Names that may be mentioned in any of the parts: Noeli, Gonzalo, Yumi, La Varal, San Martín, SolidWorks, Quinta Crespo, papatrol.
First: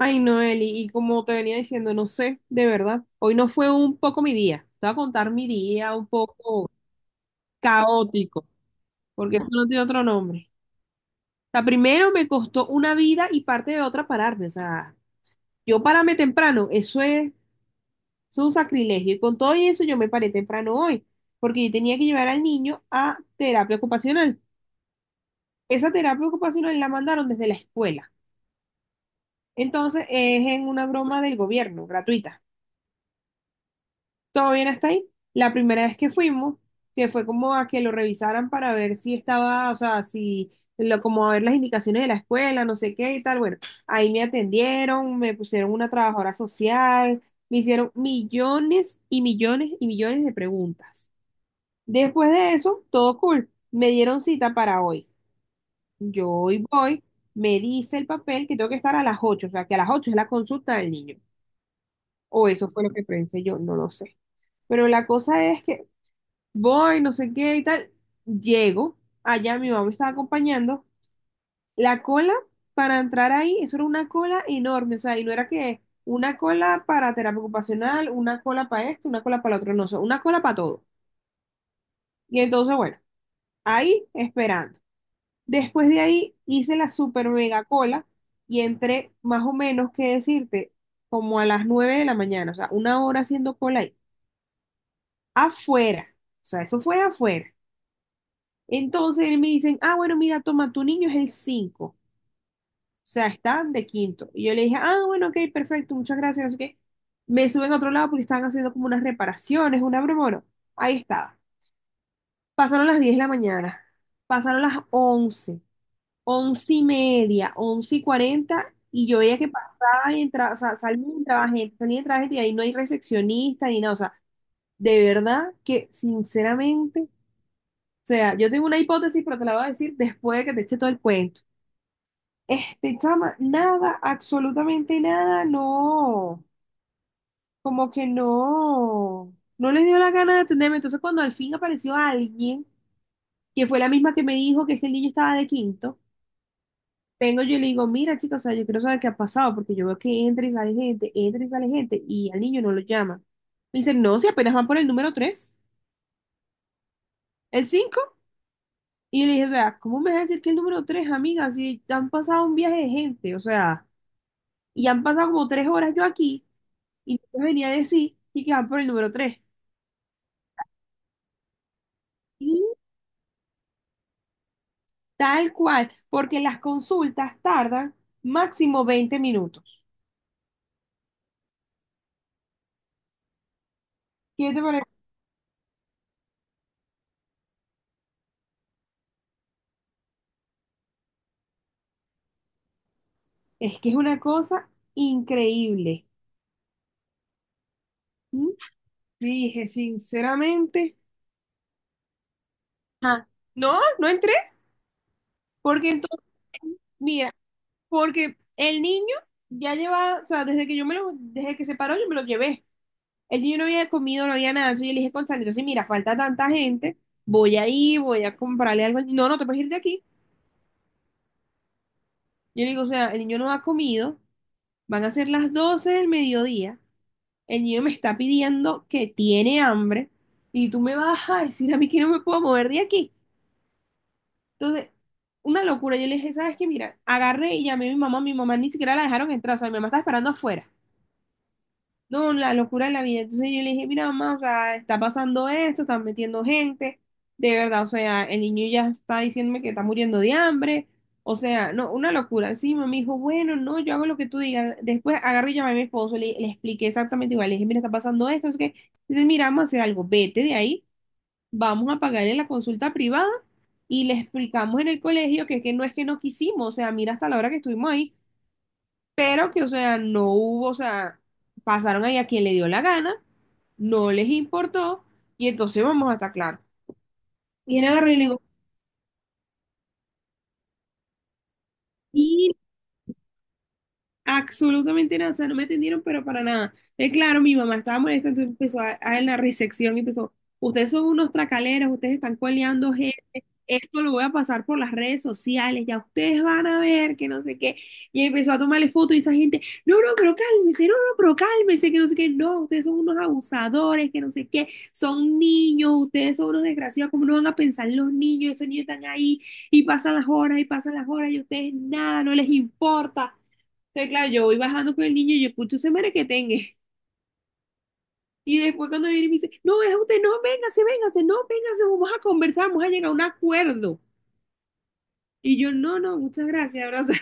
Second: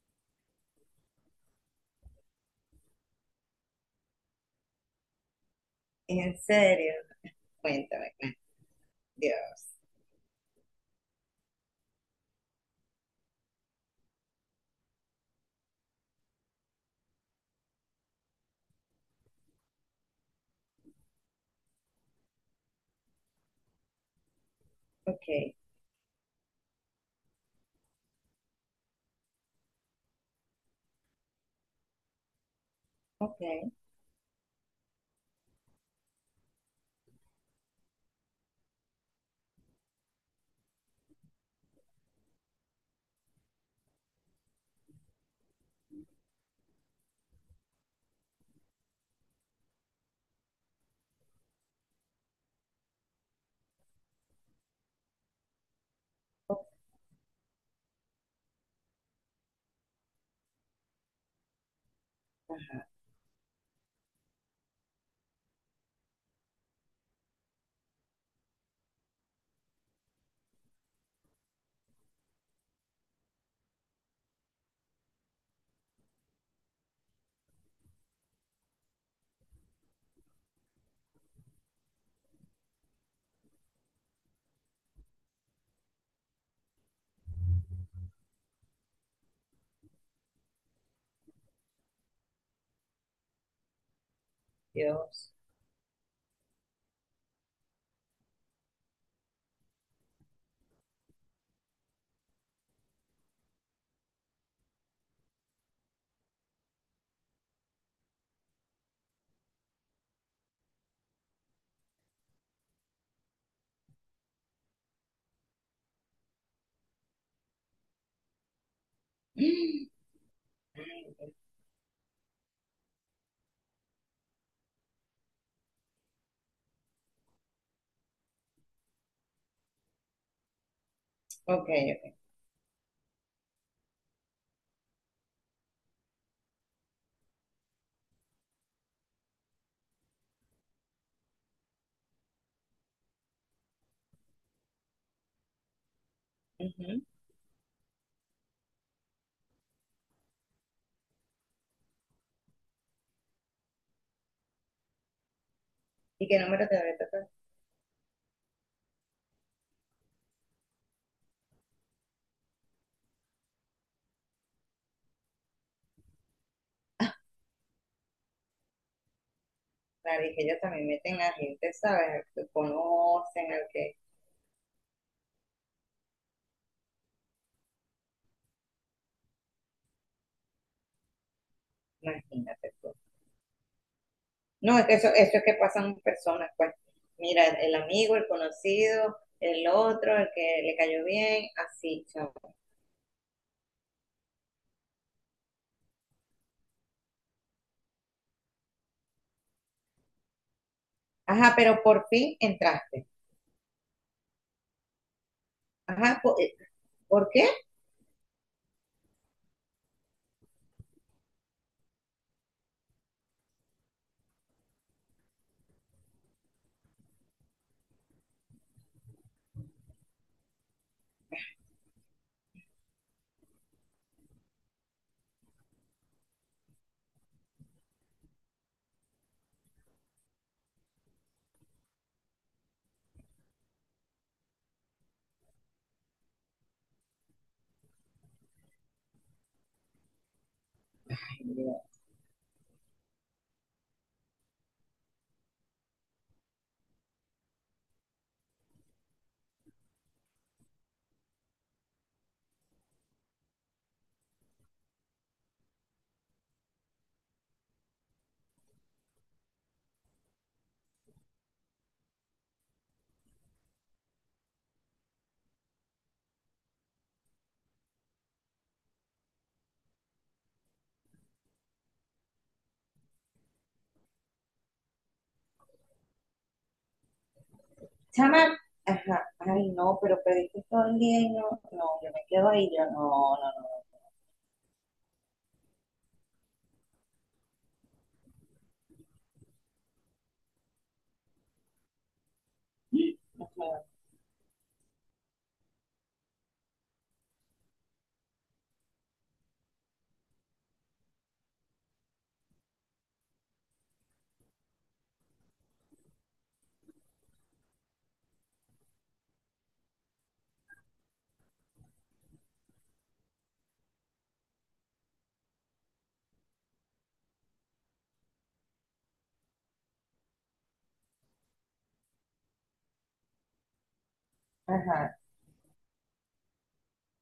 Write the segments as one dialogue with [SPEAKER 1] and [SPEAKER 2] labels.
[SPEAKER 1] Ay, Noeli, y como te venía diciendo, no sé, de verdad, hoy no fue un poco mi día. Te voy a contar mi día un
[SPEAKER 2] En
[SPEAKER 1] poco
[SPEAKER 2] serio, cuéntame.
[SPEAKER 1] caótico, porque eso no
[SPEAKER 2] Dios.
[SPEAKER 1] tiene otro nombre. O sea, primero me costó una vida y parte de otra pararme. O sea, yo pararme temprano, eso es un sacrilegio. Y con todo y eso yo me paré temprano hoy, porque yo tenía que llevar al niño a terapia ocupacional.
[SPEAKER 2] Ok,
[SPEAKER 1] Esa terapia ocupacional la mandaron desde la escuela. Entonces es en una broma del gobierno, gratuita.
[SPEAKER 2] ok,
[SPEAKER 1] Todo bien hasta ahí. La primera vez que fuimos, que fue como a que lo revisaran para ver si estaba, o sea, si, lo, como a ver las indicaciones de la escuela, no sé qué y tal. Bueno, ahí me atendieron, me pusieron una trabajadora social, me hicieron millones y millones y millones de preguntas. Después de eso, todo cool. Me dieron cita para hoy. Yo hoy
[SPEAKER 2] oh,
[SPEAKER 1] voy, me dice el papel que tengo que estar a las 8, o sea, que a las 8 es la consulta del niño. O eso fue lo que pensé yo, no lo sé. Pero la cosa es que voy, no sé qué y tal. Llego, allá mi mamá me estaba acompañando. La cola para entrar ahí, eso era una cola enorme, o sea, y no era que una cola para terapia ocupacional, una cola para esto, una cola para lo otro, no, o sea, una cola para todo. Y entonces, bueno, ahí esperando. Después de ahí hice la super mega cola y entré más o menos, qué decirte, como a las 9 de la mañana, o sea, una hora haciendo cola ahí,
[SPEAKER 2] Dios.
[SPEAKER 1] afuera, o sea, eso fue afuera. Entonces él me dicen, ah, bueno, mira, toma, tu niño es el 5, o sea, están de quinto. Y yo le dije, ah, bueno, ok, perfecto, muchas gracias, no sé qué. Me suben a otro lado porque estaban haciendo como unas reparaciones, una broma, bueno, ahí estaba. Pasaron las 10 de la mañana, pasaron las 11, 11:30, 11 y 40, y yo veía que
[SPEAKER 2] Mm.
[SPEAKER 1] pasaba y entraba, o sea, salía y
[SPEAKER 2] Ay,
[SPEAKER 1] entraba gente, salía y entraba gente, y ahí no hay recepcionista ni nada, o sea, de verdad que, sinceramente, o sea, yo tengo una hipótesis, pero te la voy a decir después de que te eche todo el cuento.
[SPEAKER 2] ok,
[SPEAKER 1] Este, chama, nada, absolutamente nada, no, como que no, no les dio la gana de atenderme. Entonces, cuando al fin apareció alguien, que fue la misma que me dijo que es que el niño estaba de quinto,
[SPEAKER 2] ujú.
[SPEAKER 1] vengo yo y le digo, mira, chicos, o sea, yo quiero saber qué ha pasado, porque yo veo que entra y sale gente, entra y sale gente, y al niño no lo llama. Me dice, no, si apenas van por el número tres,
[SPEAKER 2] ¿Y qué número te voy a tocar?
[SPEAKER 1] el cinco. Y yo le dije, o sea, ¿cómo me vas a decir que el número tres, amiga? Si han pasado un viaje de gente, o sea, y han pasado como tres horas yo aquí. Y nos venía a decir y que van por el número tres.
[SPEAKER 2] Claro, y que ellos también meten a gente, ¿sabes? Al que
[SPEAKER 1] Y
[SPEAKER 2] conocen, al que...
[SPEAKER 1] tal cual, porque las consultas tardan máximo 20 minutos.
[SPEAKER 2] Imagínate tú.
[SPEAKER 1] ¿Qué te
[SPEAKER 2] No,
[SPEAKER 1] parece?
[SPEAKER 2] es que eso es que pasan personas, pues. Mira, el amigo, el conocido, el otro, el que le cayó bien, así, chao.
[SPEAKER 1] Es que es una cosa increíble. ¿Mm? Dije, sinceramente,
[SPEAKER 2] Ajá, pero por fin entraste.
[SPEAKER 1] ah, no, no entré, porque
[SPEAKER 2] Ajá,
[SPEAKER 1] entonces,
[SPEAKER 2] ¿por
[SPEAKER 1] mira,
[SPEAKER 2] qué?
[SPEAKER 1] porque el niño ya lleva, o sea, desde que yo me lo, desde que se paró, yo me lo llevé. El niño no había comido, no había nada, entonces yo le dije, Gonzalo, entonces mira, falta tanta gente, voy a ir, voy a comprarle algo. No, no te puedes ir de aquí. Yo le digo, o sea, el niño no ha comido, van a ser 12:00 del mediodía, el niño me está pidiendo que tiene hambre y tú me vas a decir a mí que no me puedo mover de aquí. Entonces, una locura. Yo le dije, ¿sabes qué? Mira, agarré y llamé a mi mamá ni siquiera la dejaron entrar, o sea, mi mamá estaba esperando afuera. No, la locura de la vida. Entonces yo le dije, mira, mamá, o sea, está pasando esto, están metiendo gente, de verdad, o sea, el niño ya está diciéndome que está muriendo de hambre, o sea, no, una locura. Encima me dijo, bueno, no, yo hago lo que tú digas. Después agarré y llamé a mi esposo, le expliqué exactamente igual, le dije, mira, está pasando esto, es que, dice, mira, vamos a hacer algo, vete de ahí, vamos a pagarle la consulta privada y le explicamos en el colegio que no es que no quisimos, o sea, mira hasta la hora que estuvimos ahí pero que, o sea, no hubo, o sea, pasaron ahí a quien le dio la gana, no les importó, y entonces vamos a estar claros. Y él agarró y le
[SPEAKER 2] Chama,
[SPEAKER 1] digo,
[SPEAKER 2] ajá, ay no, pero pediste todo el día y no, no, yo me quedo ahí, yo no, no, no,
[SPEAKER 1] absolutamente nada, o sea, no me atendieron, pero para nada. Claro, mi mamá estaba molesta, entonces empezó en la recepción y empezó, ustedes son unos tracaleros, ustedes están coleando gente,
[SPEAKER 2] no, puedo.
[SPEAKER 1] esto lo voy a pasar por las redes sociales, ya ustedes van a ver que no sé qué. Y empezó a tomarle fotos y esa gente, no, no, pero cálmese, no, no, pero cálmese, que no sé qué, no, ustedes son unos abusadores, que no sé qué, son niños, ustedes son unos desgraciados, ¿cómo no van a pensar en los niños? Esos niños están ahí y pasan las horas y pasan las horas y ustedes nada, no les importa. Entonces, claro, yo voy bajando con el niño y yo escucho ese merequetengue. Que tenga. Y después cuando viene y me dice, no, es usted, no, véngase, véngase, no, véngase, vamos a conversar, vamos a llegar a un acuerdo.
[SPEAKER 2] Ajá,
[SPEAKER 1] Y yo, no, no, muchas gracias, abrazo,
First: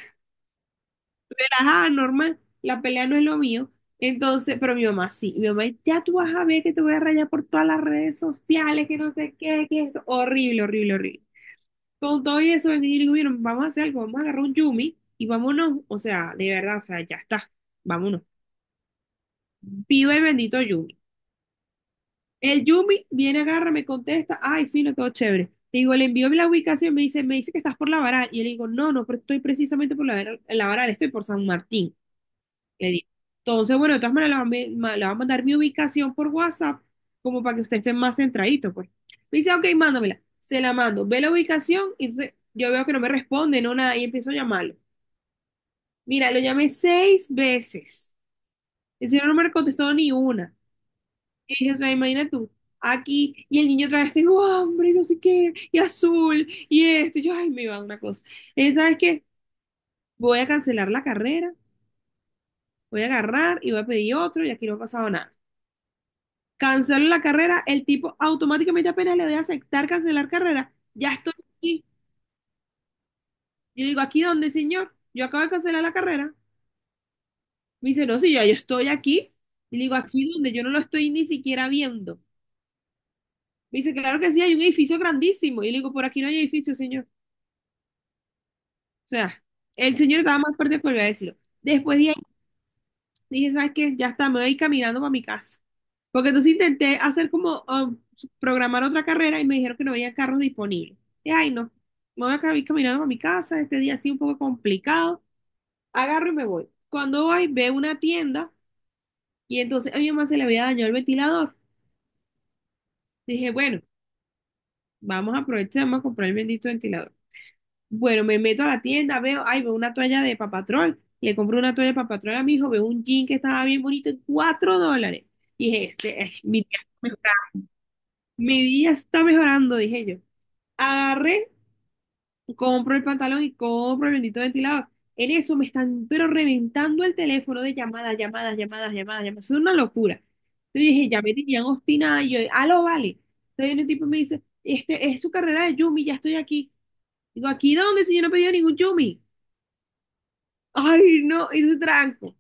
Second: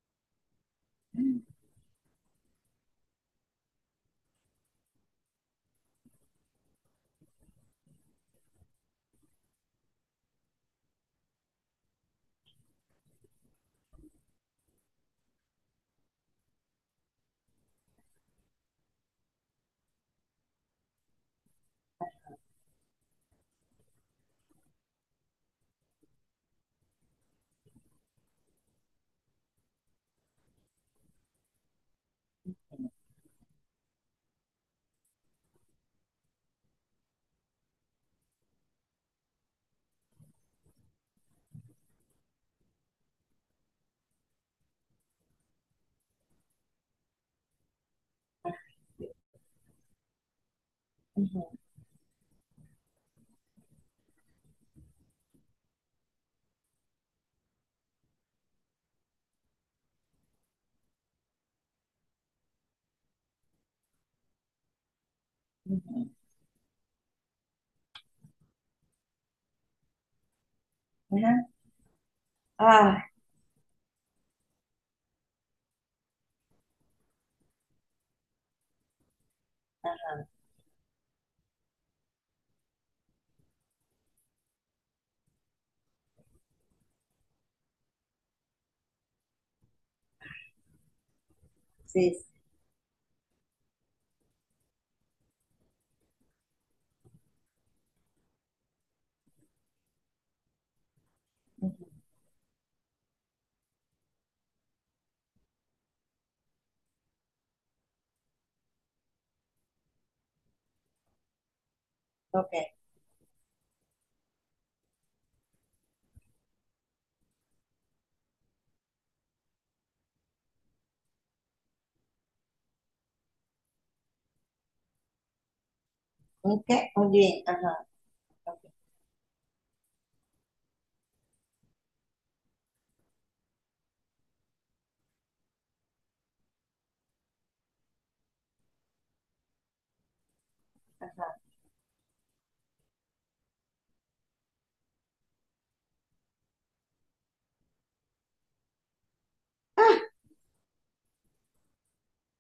[SPEAKER 1] relajada, normal, la pelea no es lo mío. Entonces, pero mi mamá sí, mi mamá, ya tú vas a ver que te voy a rayar por todas las redes sociales, que no sé qué, que esto, horrible, horrible, horrible. Con todo y eso, vengo y le digo, miren, vamos a hacer algo, vamos a agarrar un Yumi y vámonos, o sea, de verdad, o sea, ya está, vámonos. Viva el bendito Yumi. El Yumi viene, agarra, me contesta, ay, fino, todo chévere. Le digo, le envío la ubicación, me dice que estás por La Varal. Y yo le digo, no, no, pero estoy precisamente por La Varal, en La Varal, estoy por San Martín. Le digo. Entonces, bueno, de todas maneras, le va a mandar mi ubicación por WhatsApp, como para que usted esté más centradito, pues. Me dice, ok, mándamela. Se la mando. Ve la ubicación, y entonces yo veo que no me responde, no nada, y empiezo a llamarlo. Mira, lo llamé seis veces. El señor no me contestó ni una.
[SPEAKER 2] ujú,
[SPEAKER 1] Y o sea, imagina tú, aquí, y el niño otra vez, tengo hambre, y no sé qué, y azul, y esto, y yo, ay, me iba a dar una cosa. Y ¿sabes qué? Voy a cancelar la carrera, voy a agarrar y voy a pedir otro, y aquí no ha pasado nada.
[SPEAKER 2] ujú,
[SPEAKER 1] Cancelo la carrera, el tipo automáticamente apenas le doy a aceptar cancelar carrera, ya estoy
[SPEAKER 2] ajá,
[SPEAKER 1] aquí.
[SPEAKER 2] ah,
[SPEAKER 1] Yo digo, ¿aquí dónde, señor? Yo acabo de cancelar la carrera. Me dice, no, sí, ya yo estoy aquí. Y le digo, aquí donde yo no lo estoy ni siquiera viendo. Me dice, claro que sí, hay un edificio grandísimo. Y le digo, por aquí no hay edificio, señor. O sea, el señor estaba más fuerte que volvió a decirlo. Después de
[SPEAKER 2] sí,
[SPEAKER 1] ahí
[SPEAKER 2] sí,
[SPEAKER 1] dije, ¿sabes qué? Ya está, me voy caminando para mi casa. Porque entonces intenté hacer programar otra carrera y me dijeron que no había carros disponibles. Y ay, no,
[SPEAKER 2] ujú,
[SPEAKER 1] me voy a cami- caminando para mi casa, este día ha sido un poco complicado. Agarro y me voy. Cuando voy, veo una tienda y entonces a mi mamá se le había dañado el ventilador.
[SPEAKER 2] ok,
[SPEAKER 1] Dije, bueno, vamos a aprovechar, vamos a comprar el bendito ventilador. Bueno, me meto a la tienda, veo, ay, veo una toalla de papatrol. Le compro una toalla de papatrol a mi hijo, veo un jean que estaba bien bonito en $4. Dije, este, ay, mi
[SPEAKER 2] un
[SPEAKER 1] día
[SPEAKER 2] qué,
[SPEAKER 1] me
[SPEAKER 2] un
[SPEAKER 1] está,
[SPEAKER 2] bien,
[SPEAKER 1] mejorando,
[SPEAKER 2] ajá, ok,
[SPEAKER 1] mi día está mejorando, dije yo. Agarré, compro el pantalón y compro el bendito ventilador. En eso me están, pero reventando el teléfono de llamadas, llamadas, llamadas, llamadas, llamadas. Es una locura. Entonces dije, ya
[SPEAKER 2] ajá,
[SPEAKER 1] me tenían obstinada y yo, ah, lo vale. Entonces viene un tipo y me dice, este, es su carrera de Yumi, ya estoy aquí. Digo, ¿aquí dónde si yo no he pedido ningún Yumi?
[SPEAKER 2] ah,
[SPEAKER 1] Ay, no, y dice tranco.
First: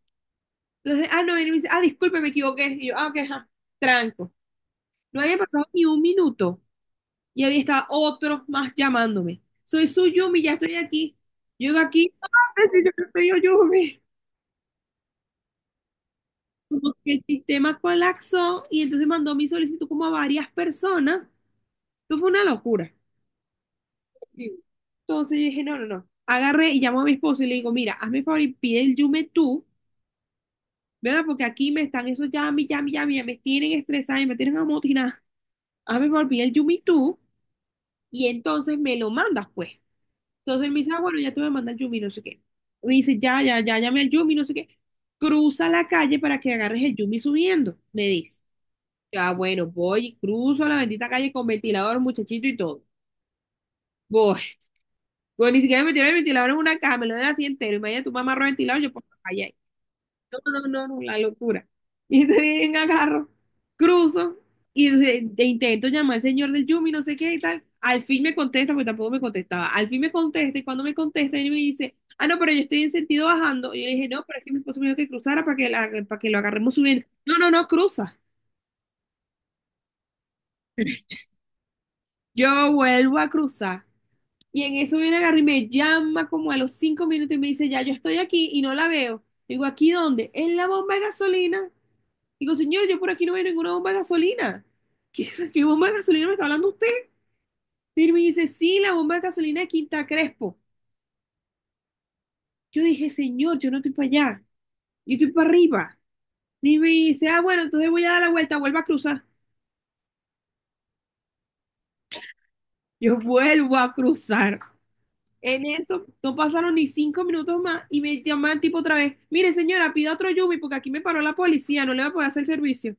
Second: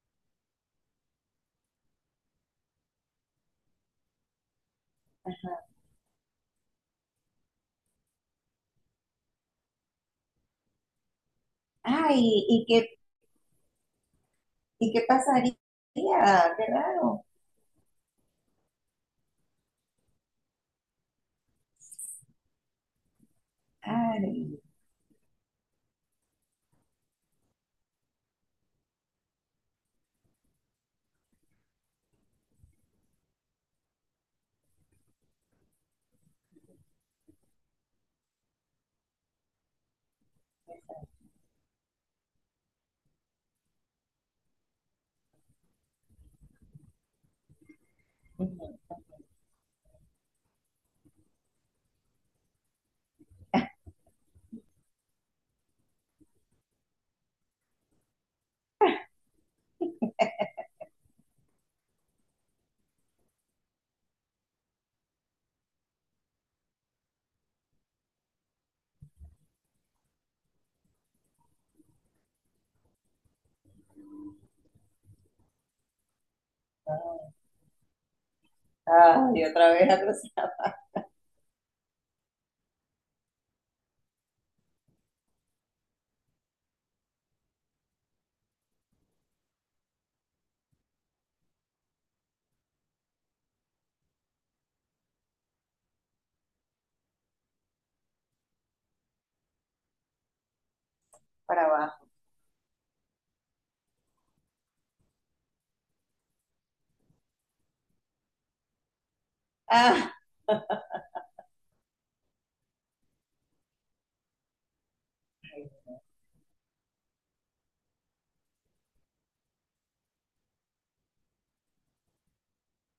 [SPEAKER 1] Entonces, ah, no, viene y me dice, ah, disculpe, me equivoqué. Y yo, ah, ok, ajá, tranco. No había pasado ni un minuto y había estado otro más llamándome. Soy su Yumi, ya estoy aquí. Llego aquí,
[SPEAKER 2] ay,
[SPEAKER 1] ah,
[SPEAKER 2] ¿y
[SPEAKER 1] sí, yo me pedí Yumi.
[SPEAKER 2] y qué pasaría? Qué
[SPEAKER 1] Como que el
[SPEAKER 2] raro,
[SPEAKER 1] sistema colapsó y entonces mandó mi solicitud como a varias personas. Esto fue una locura.
[SPEAKER 2] ay,
[SPEAKER 1] Sí. Entonces yo dije, no, no, no. Agarré y llamó a mi esposo y le digo, mira, hazme el favor y pide el Yume tú, ¿verdad? Porque aquí me están esos yami, yami, yami, me tienen estresada y me tienen amotinada. A mí me olvidé el Yumi tú y entonces me lo mandas, pues. Entonces él me dice, ah, bueno, ya te voy a mandar el Yumi, no sé qué. Me dice, ya, ya, ya, llamé al Yumi, no sé qué. Cruza la calle para que agarres el Yumi subiendo, me dice.
[SPEAKER 2] ujú,
[SPEAKER 1] Ya, bueno, voy y cruzo la bendita calle con ventilador, muchachito y todo. Voy. Bueno, ni siquiera me metieron el ventilador en una cama, me lo den así entero. Imagínate, tu mamá amarró el ventilador, yo por la calle. No, no, no, no, la locura. Y entonces bien agarro, cruzo y entonces intento llamar al señor del Yumi, no sé qué y tal. Al fin me contesta, porque tampoco me contestaba. Al fin me contesta y cuando me contesta, él me dice, ah, no, pero yo estoy en sentido bajando. Y yo le dije, no, pero es que mi esposo me dijo que cruzara para que, para que lo agarremos subiendo. No, no, no, cruza.
[SPEAKER 2] ay, otra vez atrás
[SPEAKER 1] Yo vuelvo a cruzar. Y en eso viene agarré y me llama como a los cinco minutos y me dice, ya, yo estoy aquí y no la veo. Digo, ¿aquí dónde? En la bomba de gasolina. Digo, señor, yo por aquí no veo ninguna bomba de gasolina. ¿Qué, qué bomba de gasolina me está hablando usted? Y me dice, sí, la bomba de gasolina de Quinta Crespo.
[SPEAKER 2] para abajo,
[SPEAKER 1] Yo dije, señor, yo no estoy para allá, yo estoy para arriba. Y me dice, ah, bueno, entonces voy a dar la vuelta, vuelvo a cruzar.
[SPEAKER 2] ah,
[SPEAKER 1] Yo vuelvo a cruzar.
[SPEAKER 2] ay,
[SPEAKER 1] En eso no pasaron ni cinco minutos más y me llaman tipo otra vez, mire señora, pida otro Yumi porque aquí me paró la policía, no le voy a poder hacer servicio.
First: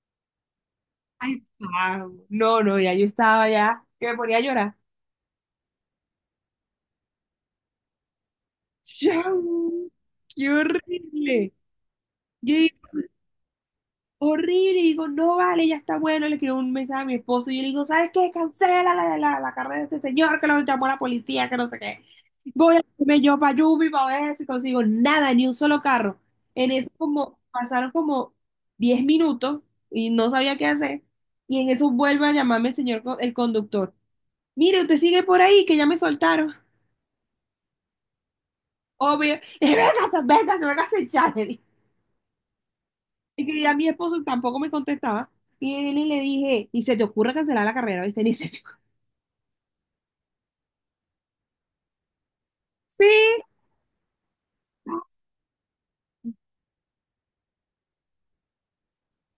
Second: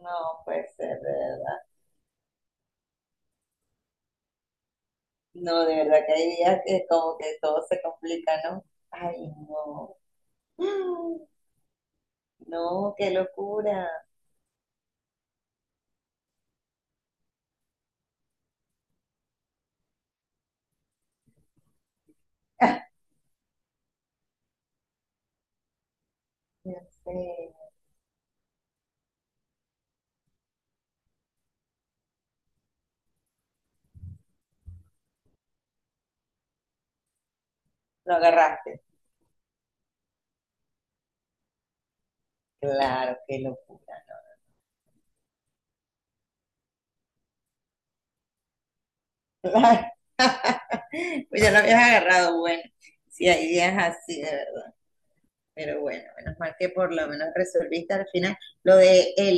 [SPEAKER 2] no puede ser, de
[SPEAKER 1] Ay,
[SPEAKER 2] verdad.
[SPEAKER 1] pavo. No, no, ya yo estaba ya, que me ponía a llorar.
[SPEAKER 2] No, de verdad que hay días que como que todo se complica, ¿no? Ay,
[SPEAKER 1] Chau.
[SPEAKER 2] no.
[SPEAKER 1] ¡Qué horrible! Yo digo,
[SPEAKER 2] No, qué locura.
[SPEAKER 1] horrible, y digo, no vale, ya está bueno. Le escribo un mensaje a mi esposo y yo le digo, ¿sabes qué? Cancela la carrera de ese señor que lo llamó la policía, que no sé qué. Voy a irme yo para Yubi para ver si consigo nada, ni un solo carro. En
[SPEAKER 2] Ya
[SPEAKER 1] eso
[SPEAKER 2] sé.
[SPEAKER 1] como pasaron como 10 minutos y no sabía qué hacer. Y en eso vuelve a llamarme el señor, el conductor. Mire, usted sigue por ahí, que ya me soltaron.
[SPEAKER 2] Lo agarraste.
[SPEAKER 1] Obvio. Véngase, véngase, véngase, echar.
[SPEAKER 2] Claro, qué
[SPEAKER 1] Y que a mi
[SPEAKER 2] locura,
[SPEAKER 1] esposo tampoco me contestaba. Y le dije, ni se te ocurre cancelar la carrera, ¿viste? Ni se te ocurre.
[SPEAKER 2] ¿no? Claro. Pues ya lo habías agarrado, bueno.
[SPEAKER 1] Sí.
[SPEAKER 2] Sí, hay días así, de verdad. Pero bueno, menos mal que por lo menos resolviste al final. Lo de el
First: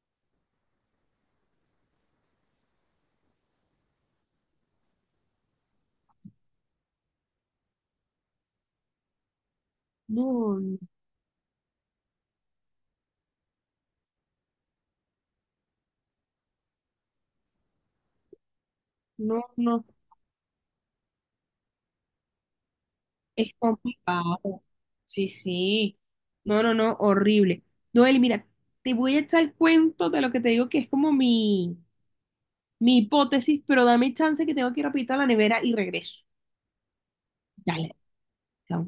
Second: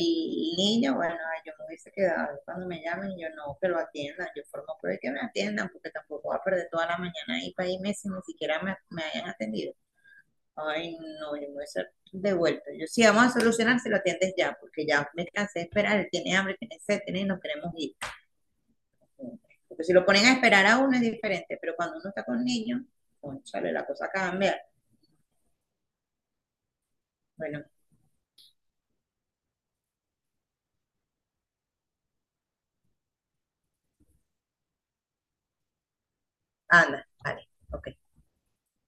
[SPEAKER 2] niño, bueno, ay, yo me hubiese quedado cuando me llamen, yo no, que lo atiendan, yo formo por el que me atiendan, porque tampoco voy a perder toda la mañana ahí para irme si ni siquiera me hayan atendido.
[SPEAKER 1] No,
[SPEAKER 2] Ay, no, yo me hubiese devuelto. Yo sí, vamos a solucionar si lo atiendes ya, porque ya me cansé de esperar, él tiene hambre, tiene sed, tiene y nos queremos ir.
[SPEAKER 1] no, no.
[SPEAKER 2] Porque si lo ponen a esperar a uno es diferente, pero cuando uno está con niños,
[SPEAKER 1] Es
[SPEAKER 2] sale la cosa
[SPEAKER 1] complicado.
[SPEAKER 2] cambia.
[SPEAKER 1] Sí, sí. No, no, no, horrible.
[SPEAKER 2] Bueno,
[SPEAKER 1] Noel, mira, te voy a echar el cuento de lo que te digo que es como mi hipótesis, pero dame chance que tengo que ir rapidito a la nevera y regreso.
[SPEAKER 2] anda, vale, ok.
[SPEAKER 1] Dale. Chao.